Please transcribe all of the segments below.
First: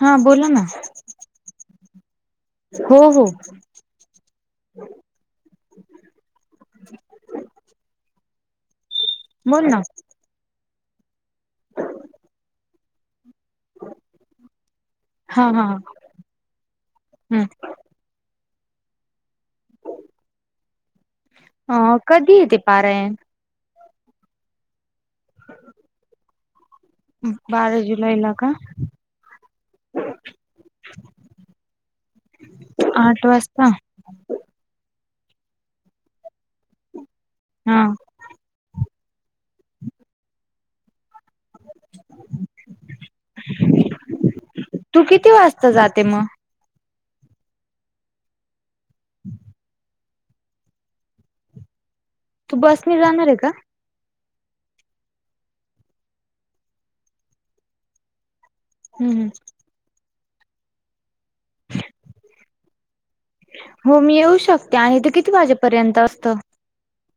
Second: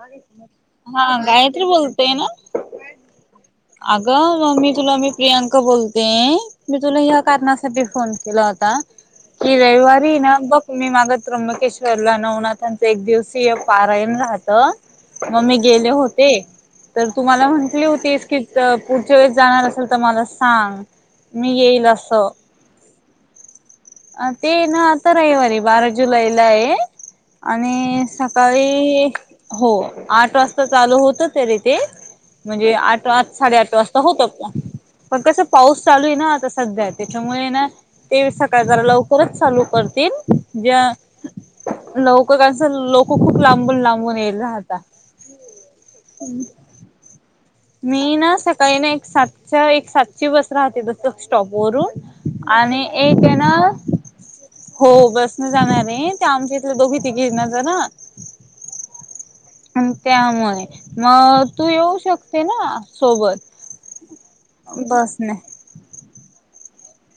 हा बोला ना हा गायत्री बोलतोय ना हो हो अगं मममी तुला मी प्रियांका बोलते मी तुला ह कारणासाठी फोन केला होता कि बोल ना रविवारी ना बघ मी माग त्र्यंबकेश्वरला नवनाथांचा एक दिवसीय पारायण राहत मग हा मी हा गेले हम्म होते तर तुम्हाला म्हंटली होतीस की तर पुढच्या वेळेस जाणार असेल तर मला सांग मी येईल असं ते पाार अ ते ना आता रविवारी बारा जुलैला आहे आणि बारा जुलैला का सकाळी हो आठ वाजता चालू होत तरी ते म्हणजे आठ वा साडे आठ वाजता होत पण पण कस पाऊस चालू आहे ना आता सध्या त्याच्यामुळे ना हा ते का जरा लवकरच चालू करतील ज्या लवकर लोक खूप लांबून लांबून ये राहता जात जाते मग मी ना सकाळी ना एक सातच्या एक सातची बस राहते तस स्टॉपवररून तू आणि बसने एक जाणार आहे ना का हो बसन जाणार आहे ते आमच्या इथले दोघी तिघे ना ज ना हम्म आणि त्यामुळे मग तू येऊ शकते ना सोबत हो मी येऊ शकते आणि ते बस किती नाही वाजेपर्यंत असतं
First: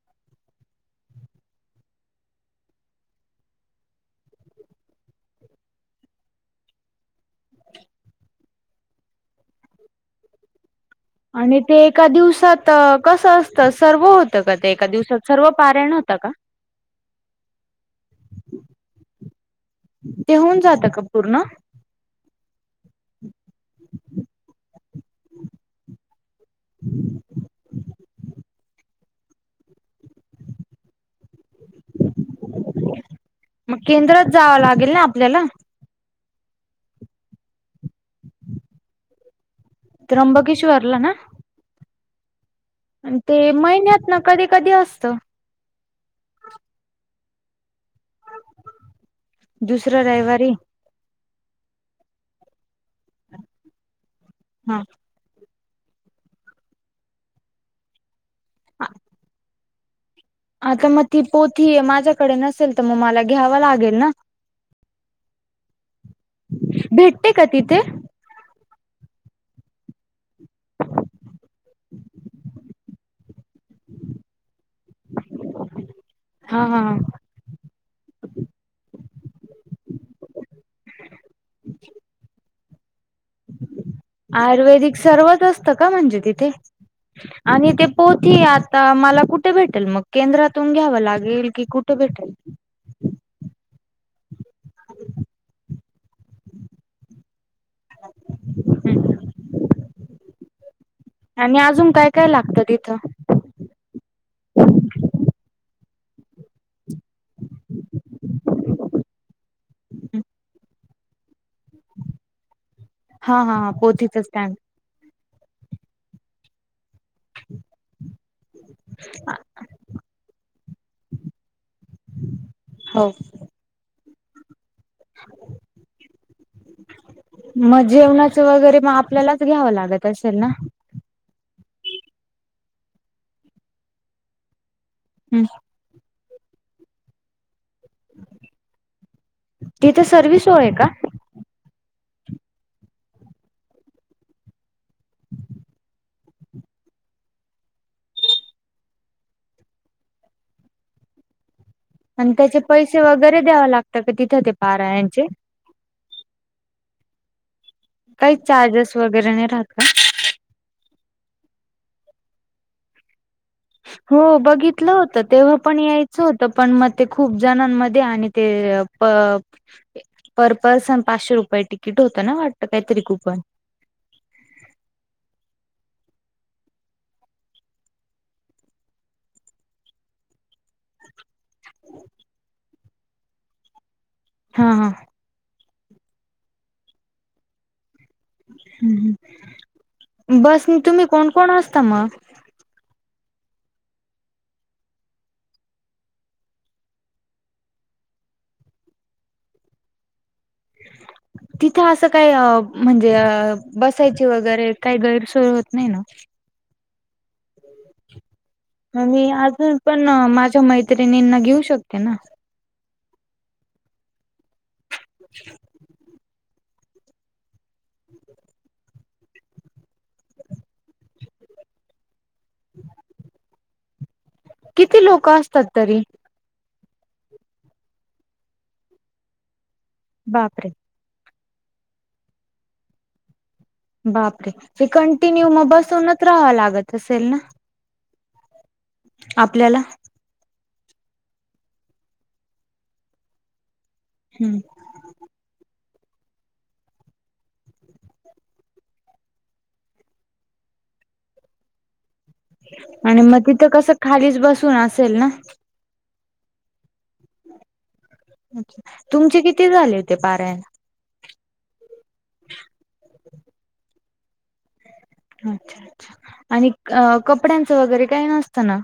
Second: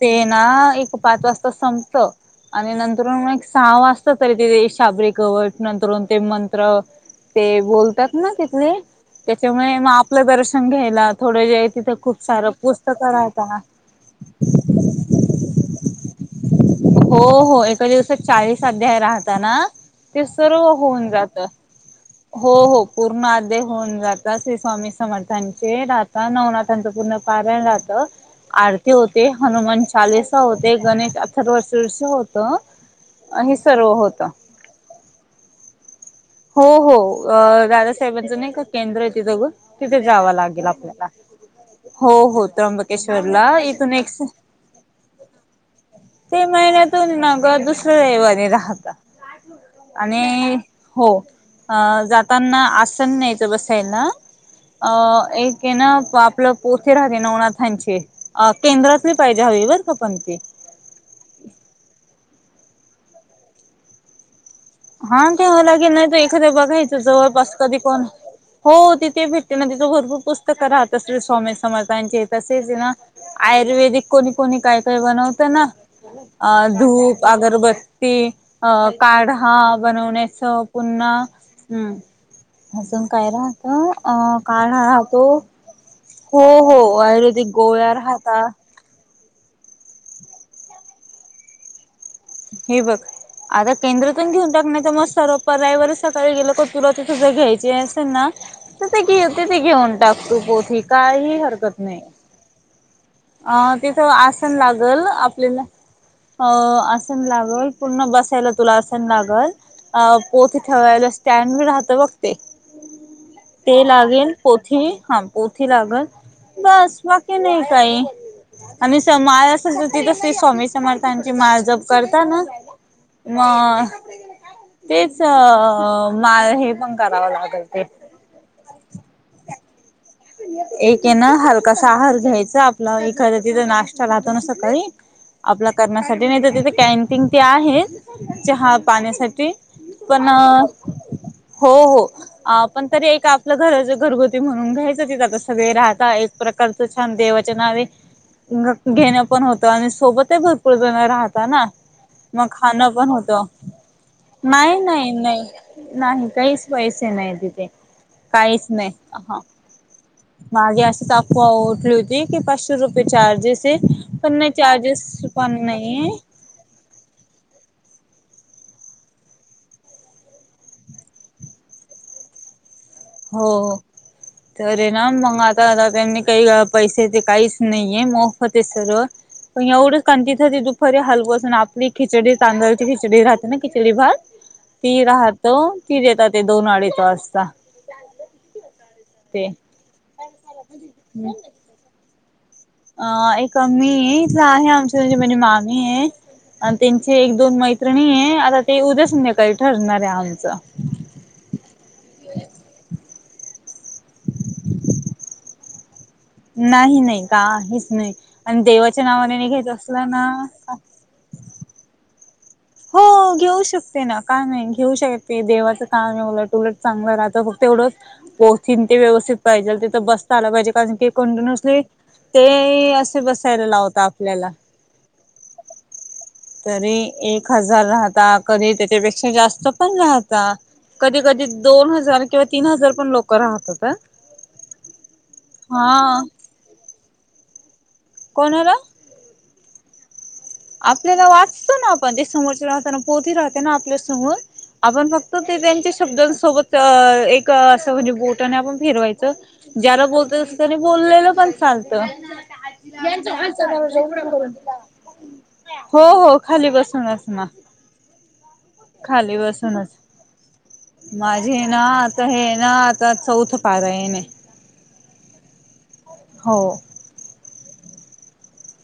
ते ना एक पाच वाजता संपत आणि नंतर एक सहा वाजता तरी ते शाबरीे कवट नंतर ते मंत्र ते बोलतात ना तिथले त्याच्यामुळे मग आपलं दर्शन घ्यायला थोडं आणि जे ते तिथं एका खूप सारं दिवसांत पुस्तकं कसं राहता असतं सर्व होतं कां ते एका दिवसांत सर्व पारांयण होत कां हो हो एका दिवसांत चाळीस अध्याय राहता नां ते सर्व जातं का होऊन पूर्ण जातं हो हो पूर्ण आदय होऊन जात श्री स्वामी समर्थांचे राहात नवनाथांचं पूर्ण पण राहत आरती होते हनुमान चालीसा होते गणेश अठरा वर्षष होत मग केंद्रात जावं लागेल ना आपल्याला हो हो दादासाहेबांचं नाही का केंद्र आहे ते दघून तिथे जावं लागेल त्र्यंबकेश्वरला आपल्याला ना हो हो त्र्यंबकेश्वर ते ला इथून महिन्यात ना एक्स कधी कधी असतं ते महिन्यातून नग दुसऱ्या रैवने राहता दुसरं रविवारी आणि हो जाताना आसन नाहीयचं बसायला हा एक क ना आपलं पोथ राहते नवनाथांचे केंद्रातली पाहिजे हवी बर का पण ते आता मग ती पोथी माझ्याकडे नसेल तर मग मला घ्यावं लागेल ना हां ठव लागेल नाहीत एखादं बघायचं भेटते का जवळपास कधी तिथे कोण हो तिथे भेटते नां तिथं भरंपूर पुस्तकं राहा असतील स्वामी समर्थांचे तेसेच हे नां आयुर्वेदिक कोणी कोणी कायं कायं बनवत नां हा अ हा धूप अगरबत्ती अ काढ हां बनवण्यांच पुन्हा हम्मं. अजून काय राहतो अ काळ राहतो. संगळ म्हणजे हो तिथे हो आयुर्वेदिक आणि ते गोळ्या पोथी. राहता आता मला कुठे भेटेल मगं केंद्रांतून घ्यावं लागेल की कुठे भेटेल. हे बंघ. आता केंद्रातून घेऊन टाकयचा मस्त रोप रवीवारी सकाळीं गेलं का तुला तीथू नजं घ्यायचं. जे असेलना तर ते घेऊन ते टाकतो पोथी कांहीं हरकत नाहीं. कायं लागतं तिथं. अ तिथं आसनं लागलं आपल्याला आं लागलं पूर्णा बसायला तुलान आसणं लागलं पोथी ठेवाय. स्टँड पण राहत बघते हा हा ते पोथीच लागेल स्टँड पोथी हां. पोथी लागलं बसं बाकी नाहीं कांहीं. आणि स माळ असं दिलं ते स्वामी समर्थांची माळजंप करतांना. हो मगं तेचं माळ हे पणं करावां लागते. चवघडी वगैरे मगं आपल्यालाच घ्यावां लागतं असेल नां. एक आहे नां हलकासा आहार घ्यायचा आपल्याला एखादा तिथं नाश्ता लाततो ना सकाळीं. हम्म आपल्या करण्यासाठी नाहीं तरं तिथे कॅन्टीन ते आहे. चहा पाण्यासाठी तिथे सर्व सोय पणं. आहे का हो हो पणं तरी एक आपल्या घरांचे घरगुती म्हणून घ्यायचं. आता सगळे राहतांत एक प्रकारचं छान देवचंनाव आहे. घेणं पणं होतं आणि सोबत भरंपूर जणं राहतात नां. आणि मगं त्याचे खाणं पैसे पणं वगैरे होतं द्याव लागतं का तिथं ते नाहीं नाहीं पारायणचे नाहीं. नाहीं कांहीच पैसे नाहीं तिथे. कांहीं काहीच नाही चार्जेस वगैरे हा नाहीं राहातं का. मागे अशी अफवा उडली होती की पाचशे रुपये चार्जेस आहे. ते पणं हो नाहीं चार्जेस पणं नाहीं आहे. तरं पणं मगं ते खूप जणांमध्ये आणि ते पर पर्सन पाचशे रुपये तिकीट होतं नां वाटतं कांहीतरी खूप. हो हो. तरं नां मगं आता आता त्यांनी कांहीं पैसे ते कांहीच नाहीये मोफत आहे सर्व. पणं एवढंच कां तिथं ते दुपारी हलवत. आपली खिचडी तांदळाची खिचडी राहते नां खिचडी भात हा हा ती राह त ती देता ते दोन अडीच वाजता. ते बस तुम्हीं कोणं कोणं असता मगं. अ एक मी इथलं आहे आमच्या म्हे म्हणजे मामी आहे. आणि त्यांची एक दोन मैत्रिणी आहे आता ते उद्या संध्याकाळी ठरणार आहे आमचं. [unintelligible] तिथे असं कांहीं म्हणजे बसायची वगैरे कांहीं गैरसोय होतं नाहीं नां. नाहीं नाहीं कांहीच नाहीं आणि देवांच्या नांवाने नि घेतं असलनां. त्यानी यांना घेऊ शकते नां. हो घेऊ शकते नां कायं नाहीं घेऊ शकते देवाचं काम आहे उलटं. उलट चांगलं राहतं फक्तं एव्हढंच. पोथि ते व्यवस्थित पाहिजे तिथं बसता आला पाहिजे कारणं की कंटिन्युज नाही. ते असे बसायला लावता आपल्यांला. किती लोकं असतांत तरी. तरी एक हजार राहता कधी त्यांच्यापेक्षा जास्तं पणं राहतात. बापरे कधी कधी दोन हजार किंवा तीन हजार पण लोक राहतात. बापरे ते कंटिन्यू मग हा बसूनच राहावं लागत असेल ना. कोण हला आपल्याला. आपल्याला वाचतो ना आपण ते समोरच्या राहताना पोती राहते ना आपल्यासमोर. हम्म आपण फक्त ते त्यांच्या शब्दांसोबत एक असं म्हणजे बोटने आपण फेरवायचं. ज्यारा बोलत अस त्यानी बोललेलं पण चालत. आणि मग तिथं कसं खालीच बसून असेल ना. हो हो खाली बसूनस ना. खाली तुमचे किती बसूनच. झाले ते पारायण. माझे ना आता हे ना आता चौथ पारायण येणे. हो आणि कपड्यांचं वगैरे काही नसत ना.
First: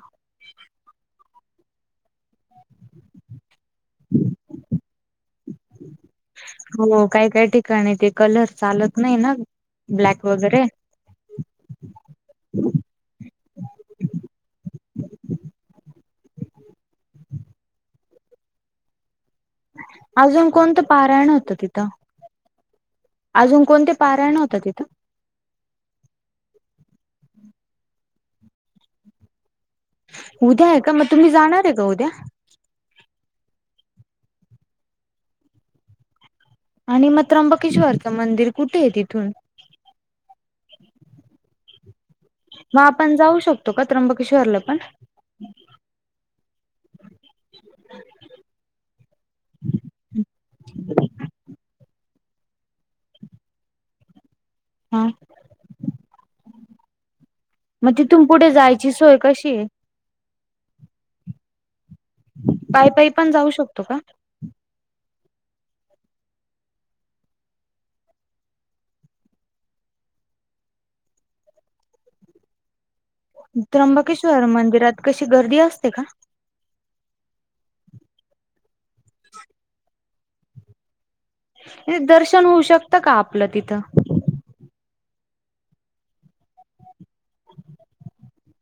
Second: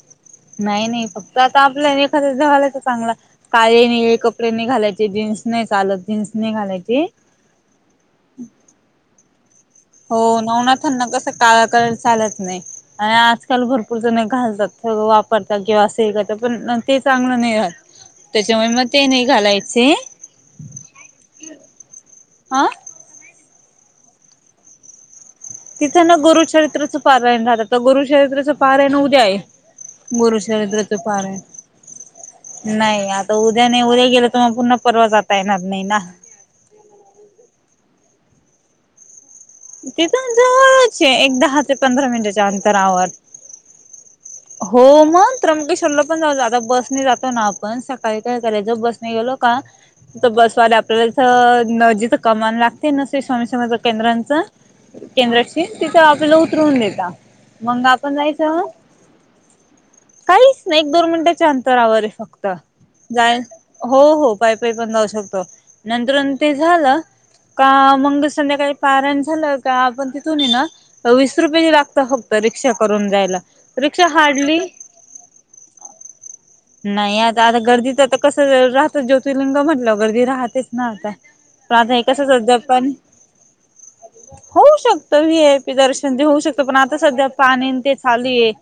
नाही नाही फक्त आता आपल्या एखाद्या जवालाच. चांगला काळे निळे कपडे नाही घालायचे जीन्स नाही चालत जीन्स नाही घालायची. आणि ते कलर चालत नाही ना. हो ब्लॅक वगैरे नवनाथना कस काळा कलर चालत नाही. आणि आजकाल भरपूर जण घालतात वापरतात किंवा असेल करतात पण ते चांगलं नाही राहात. त्याच्यामुळे मग ते नाही घालायच. अजून कोणतं पारायण होतं तिथं? हा अजून कोणते पारायण होतं तिथं? तिथं ना गुरुचरित्रचं पारायण झालं तर गुरुचरित्रचं पारायण उद्या आहे. उद्या आहे गुरुचरित्र का च मग तुम्ही पारायण. जाणार आहे का उद्या नाही आता उद्या नाही उद्या गेलं तर मग पुन्हा परवा जाता येणार नाही ना. आणि मग त्र्यंबकेश्वरचं मंदिर कुठे आहे तिथून? तिथ जवळच एक दहा ते पंधरा मिनिटाच्या अंतरावर. होऊ शकतो काय त्र्यंबके हो मग! त्र्यंबकेश्वर पण जाऊ आता बसने जातो ना आपण सकाळी काय कराय ज बसने गेलो का तर बसवाल्या आपल्याला इथं न जिथं कमान लागते न स्वामी समर्थ केंद्रांचं. हा केंद्रातशील तिथं आपल्याला उतरवून देता मग आपण जायचं ची सोय कशी. काहीच नाही एक दोन मिनिटाच्या अंतरावरे फक्त पायी पायी पण जाय जाऊ शकतो का हो हो. पाय पय पण लावू शकतो नंतर ते झालं प का मग संध्याकाळी पाराण झालं का आपण तिथून ये ना. वीस रुपयेची लागत फक्त रिक्षा करून जायला. रिक्षा त्र्यंबकेश्वर हार्डली मंदिरात कशी गर्दी असते का? नाही आता आता गर्दीच आता कस राहत ज्योतिर्लिंग म्हटलं गर्दी राहतेच ना आता. पण आता नाही हे कसं दर्शन सध्या होऊ पण शकतं का आपलं तिथं? होऊ शकतं वी. एय. पी. दर्शन जे होऊ शकतं पण आता सध्या पाणी ते चालुये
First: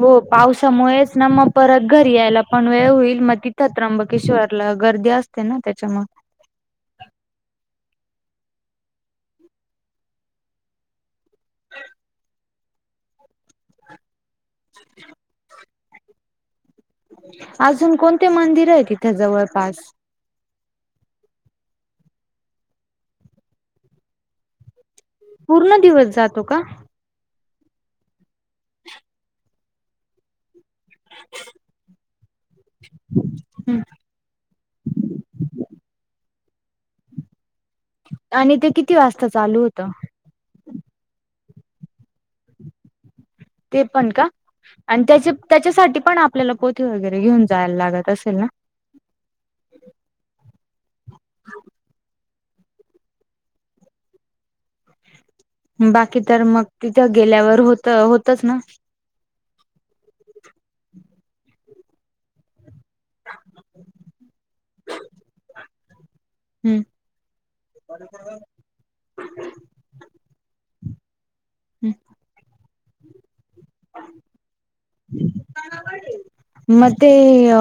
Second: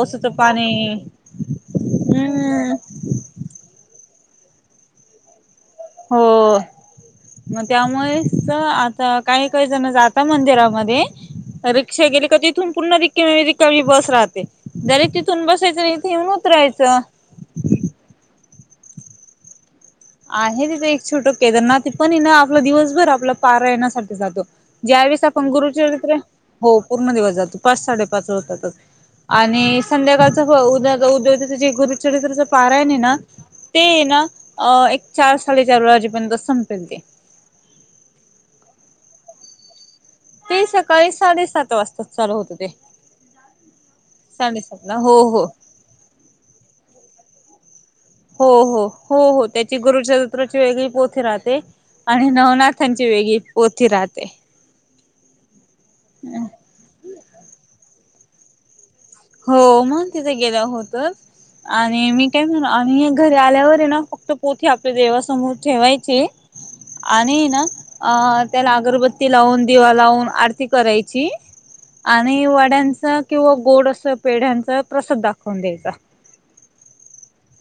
हो पाणी. पावसामुळेच ना मग परत घरी यायला पण हम्म वेळ होईल मग तिथं त्र्यंबकेश्वरला गर्दी असते ना त्याच्या मग. हो. मग त्यामुळे आता काही कयच ना जाता मंदिरामध्ये रिक्षा गेली का तिथून पुन्हा रिक्म रिक्का बस राहात. जरी तिथून बसायचं आणि इथे येऊन उतराहायचं. अजून कोणते मंदिर आहे तिथे जवळपास. आहे तिथे एक छोटं केदारनाथ ते पण ना आपला दिवसभर आपला पारा येण्यासाठी जातो. ज्यावेेळेस आपण पूर्ण दिवस गुरुचरित्रे जातो का? हो. र म ज पाच साडे पाच होता तर आणि संध्याकाळ उद उदच जे गुरु चरित्रचा पारायण ना ते ना एक चार साडेचार वेळाजेपर्यंत संपेल ते. आणि ते किती वाजता चालू होतं? ते सकाळी साडेसात वाजता चालू होत ते. ते पण का साडेसातला आणि त्या हो हो त्याच्यासाठी पण आपल्याला पोथी वगैरे घेऊन जायला लागत अस हो, हो, हो, हो त्याची गुरुचरित्राची वेगळी पोथी राहते. आणि नवनाथांची वेगळी पोथी राहते. बाकी तर मग तिथं गेल्यावर होत होतच ना. हो मग तिथे गेल्यावर होत. आणि मी काय म्हण आणि घरी आल्यावर आहे ना फक्त पोथी आपल्या देवासमोर ठेवायची हम्म. आणि ना अ त्याला अगरबत्ती लावून, दिवा लावून आरती करायची आणि वाड्यांचा किंवा गोड अस पेढ्यांचा प्रसाद दाखवून द्यायचा. मे अ...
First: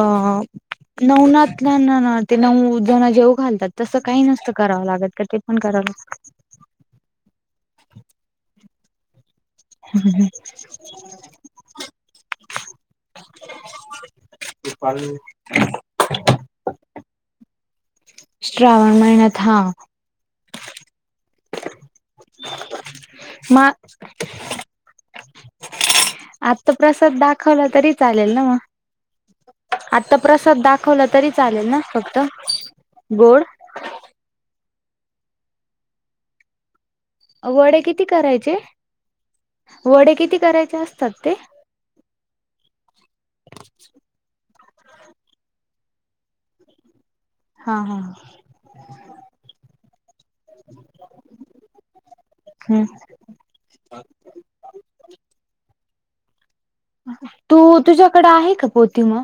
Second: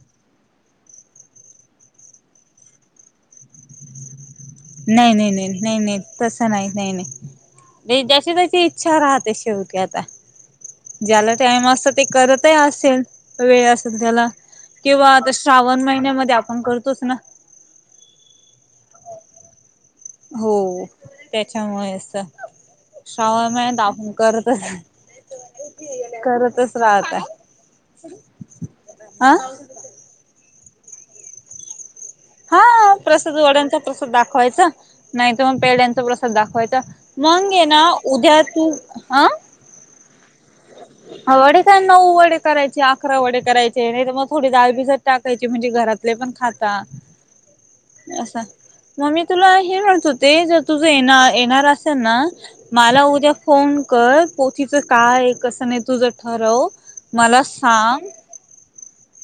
नवनात ना ना ना ते नऊ जण जेव घालतात तसं काही नसत. करावं नाही लागत का नाही ते नाही पण नाही करावं नाही लागत. तसं नाही नाही ज्याची त्याची इच्छा राहते शेवटी आता. ज्याला टाइम असत ते करतही असेल वेळ असेल त्याला. किंवा आता श्रावण महिन्यामध्ये आपण करतोच ना. श्रावण महिन्यात हा. हो त्याच्यामुळे त. श्रावण मग महिन्यात आपून करतच. आता करतच प्रसाद राहता दाखवला तरी चालेल ना मग? ह आता प्रसाद दाखवला तरी चालेल ना फक्त? हा प्रसाद गोड वड्यांचा प्रसाद दाखवायचा नाहीतर मग पेड्यांचा प्रसाद दाखवायचा. मग हाय वडे ना किती उद्या करायचे तू हं वडे किती करायचे असतात ते? वडे नऊ वडे करायचे, अकरा वडे करायचे नाही तर मग थोडी डाळ भिजात टाकायची म्हणजे घरातले पण खातात. हम् [inaudible] हा हा ह. म मी तुला हे म्हणत होते जर तुझं येणार येणार असेल ना हम्म मला उद्या फोन कर पोथीचं काय कसं नाही तुझं ठरव मला तू सांग तुझ्याकडे आहे का पोती मग?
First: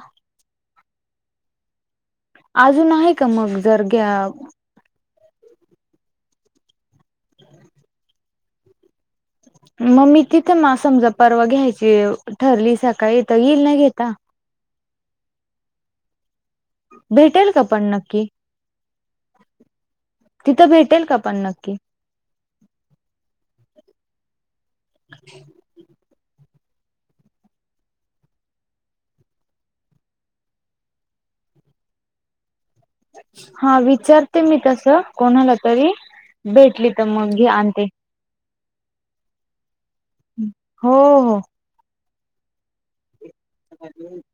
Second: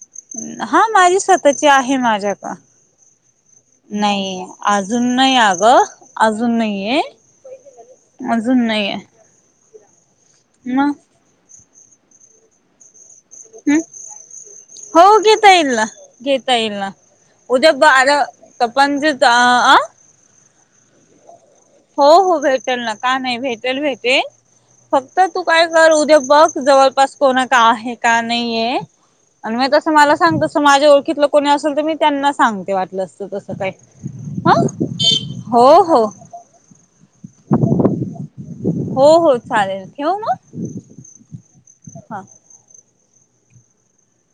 हा माझी स्वतःची आहे माझ्याकड अजून आहे का मग? जर घ्या नाही. अजून नाही अगं अजून नाही आहे, अजून नाहीय. मग मी तिथे मा समजा परवा घ्यायची ठरली सकाळी येईल ना हम् घेता. हो घेता येईल ना घेता येईल न. भेटेल का उद्या पण बरा नक्की त पणच अ [unintelligible] तिथं भेटेल का पण नक्की? हो हो भेटेल ना का नाही भेटेल भेटेल फक्त तू काय कर उद्या बघ जवळपास कोणा काड आहे का नाहीय. आणि मी तसं मला सांगतसं माझ ओळखीलं कोणी असेल तर मी त्यांना सांगते वाट नसल तस काय हा विचारते ह मी तसं कोणाला हो तरी हो. भेटली तर मग घी आणते. हो हो चालेल ठेव मग? हो हो. हा. ह [unintelligible]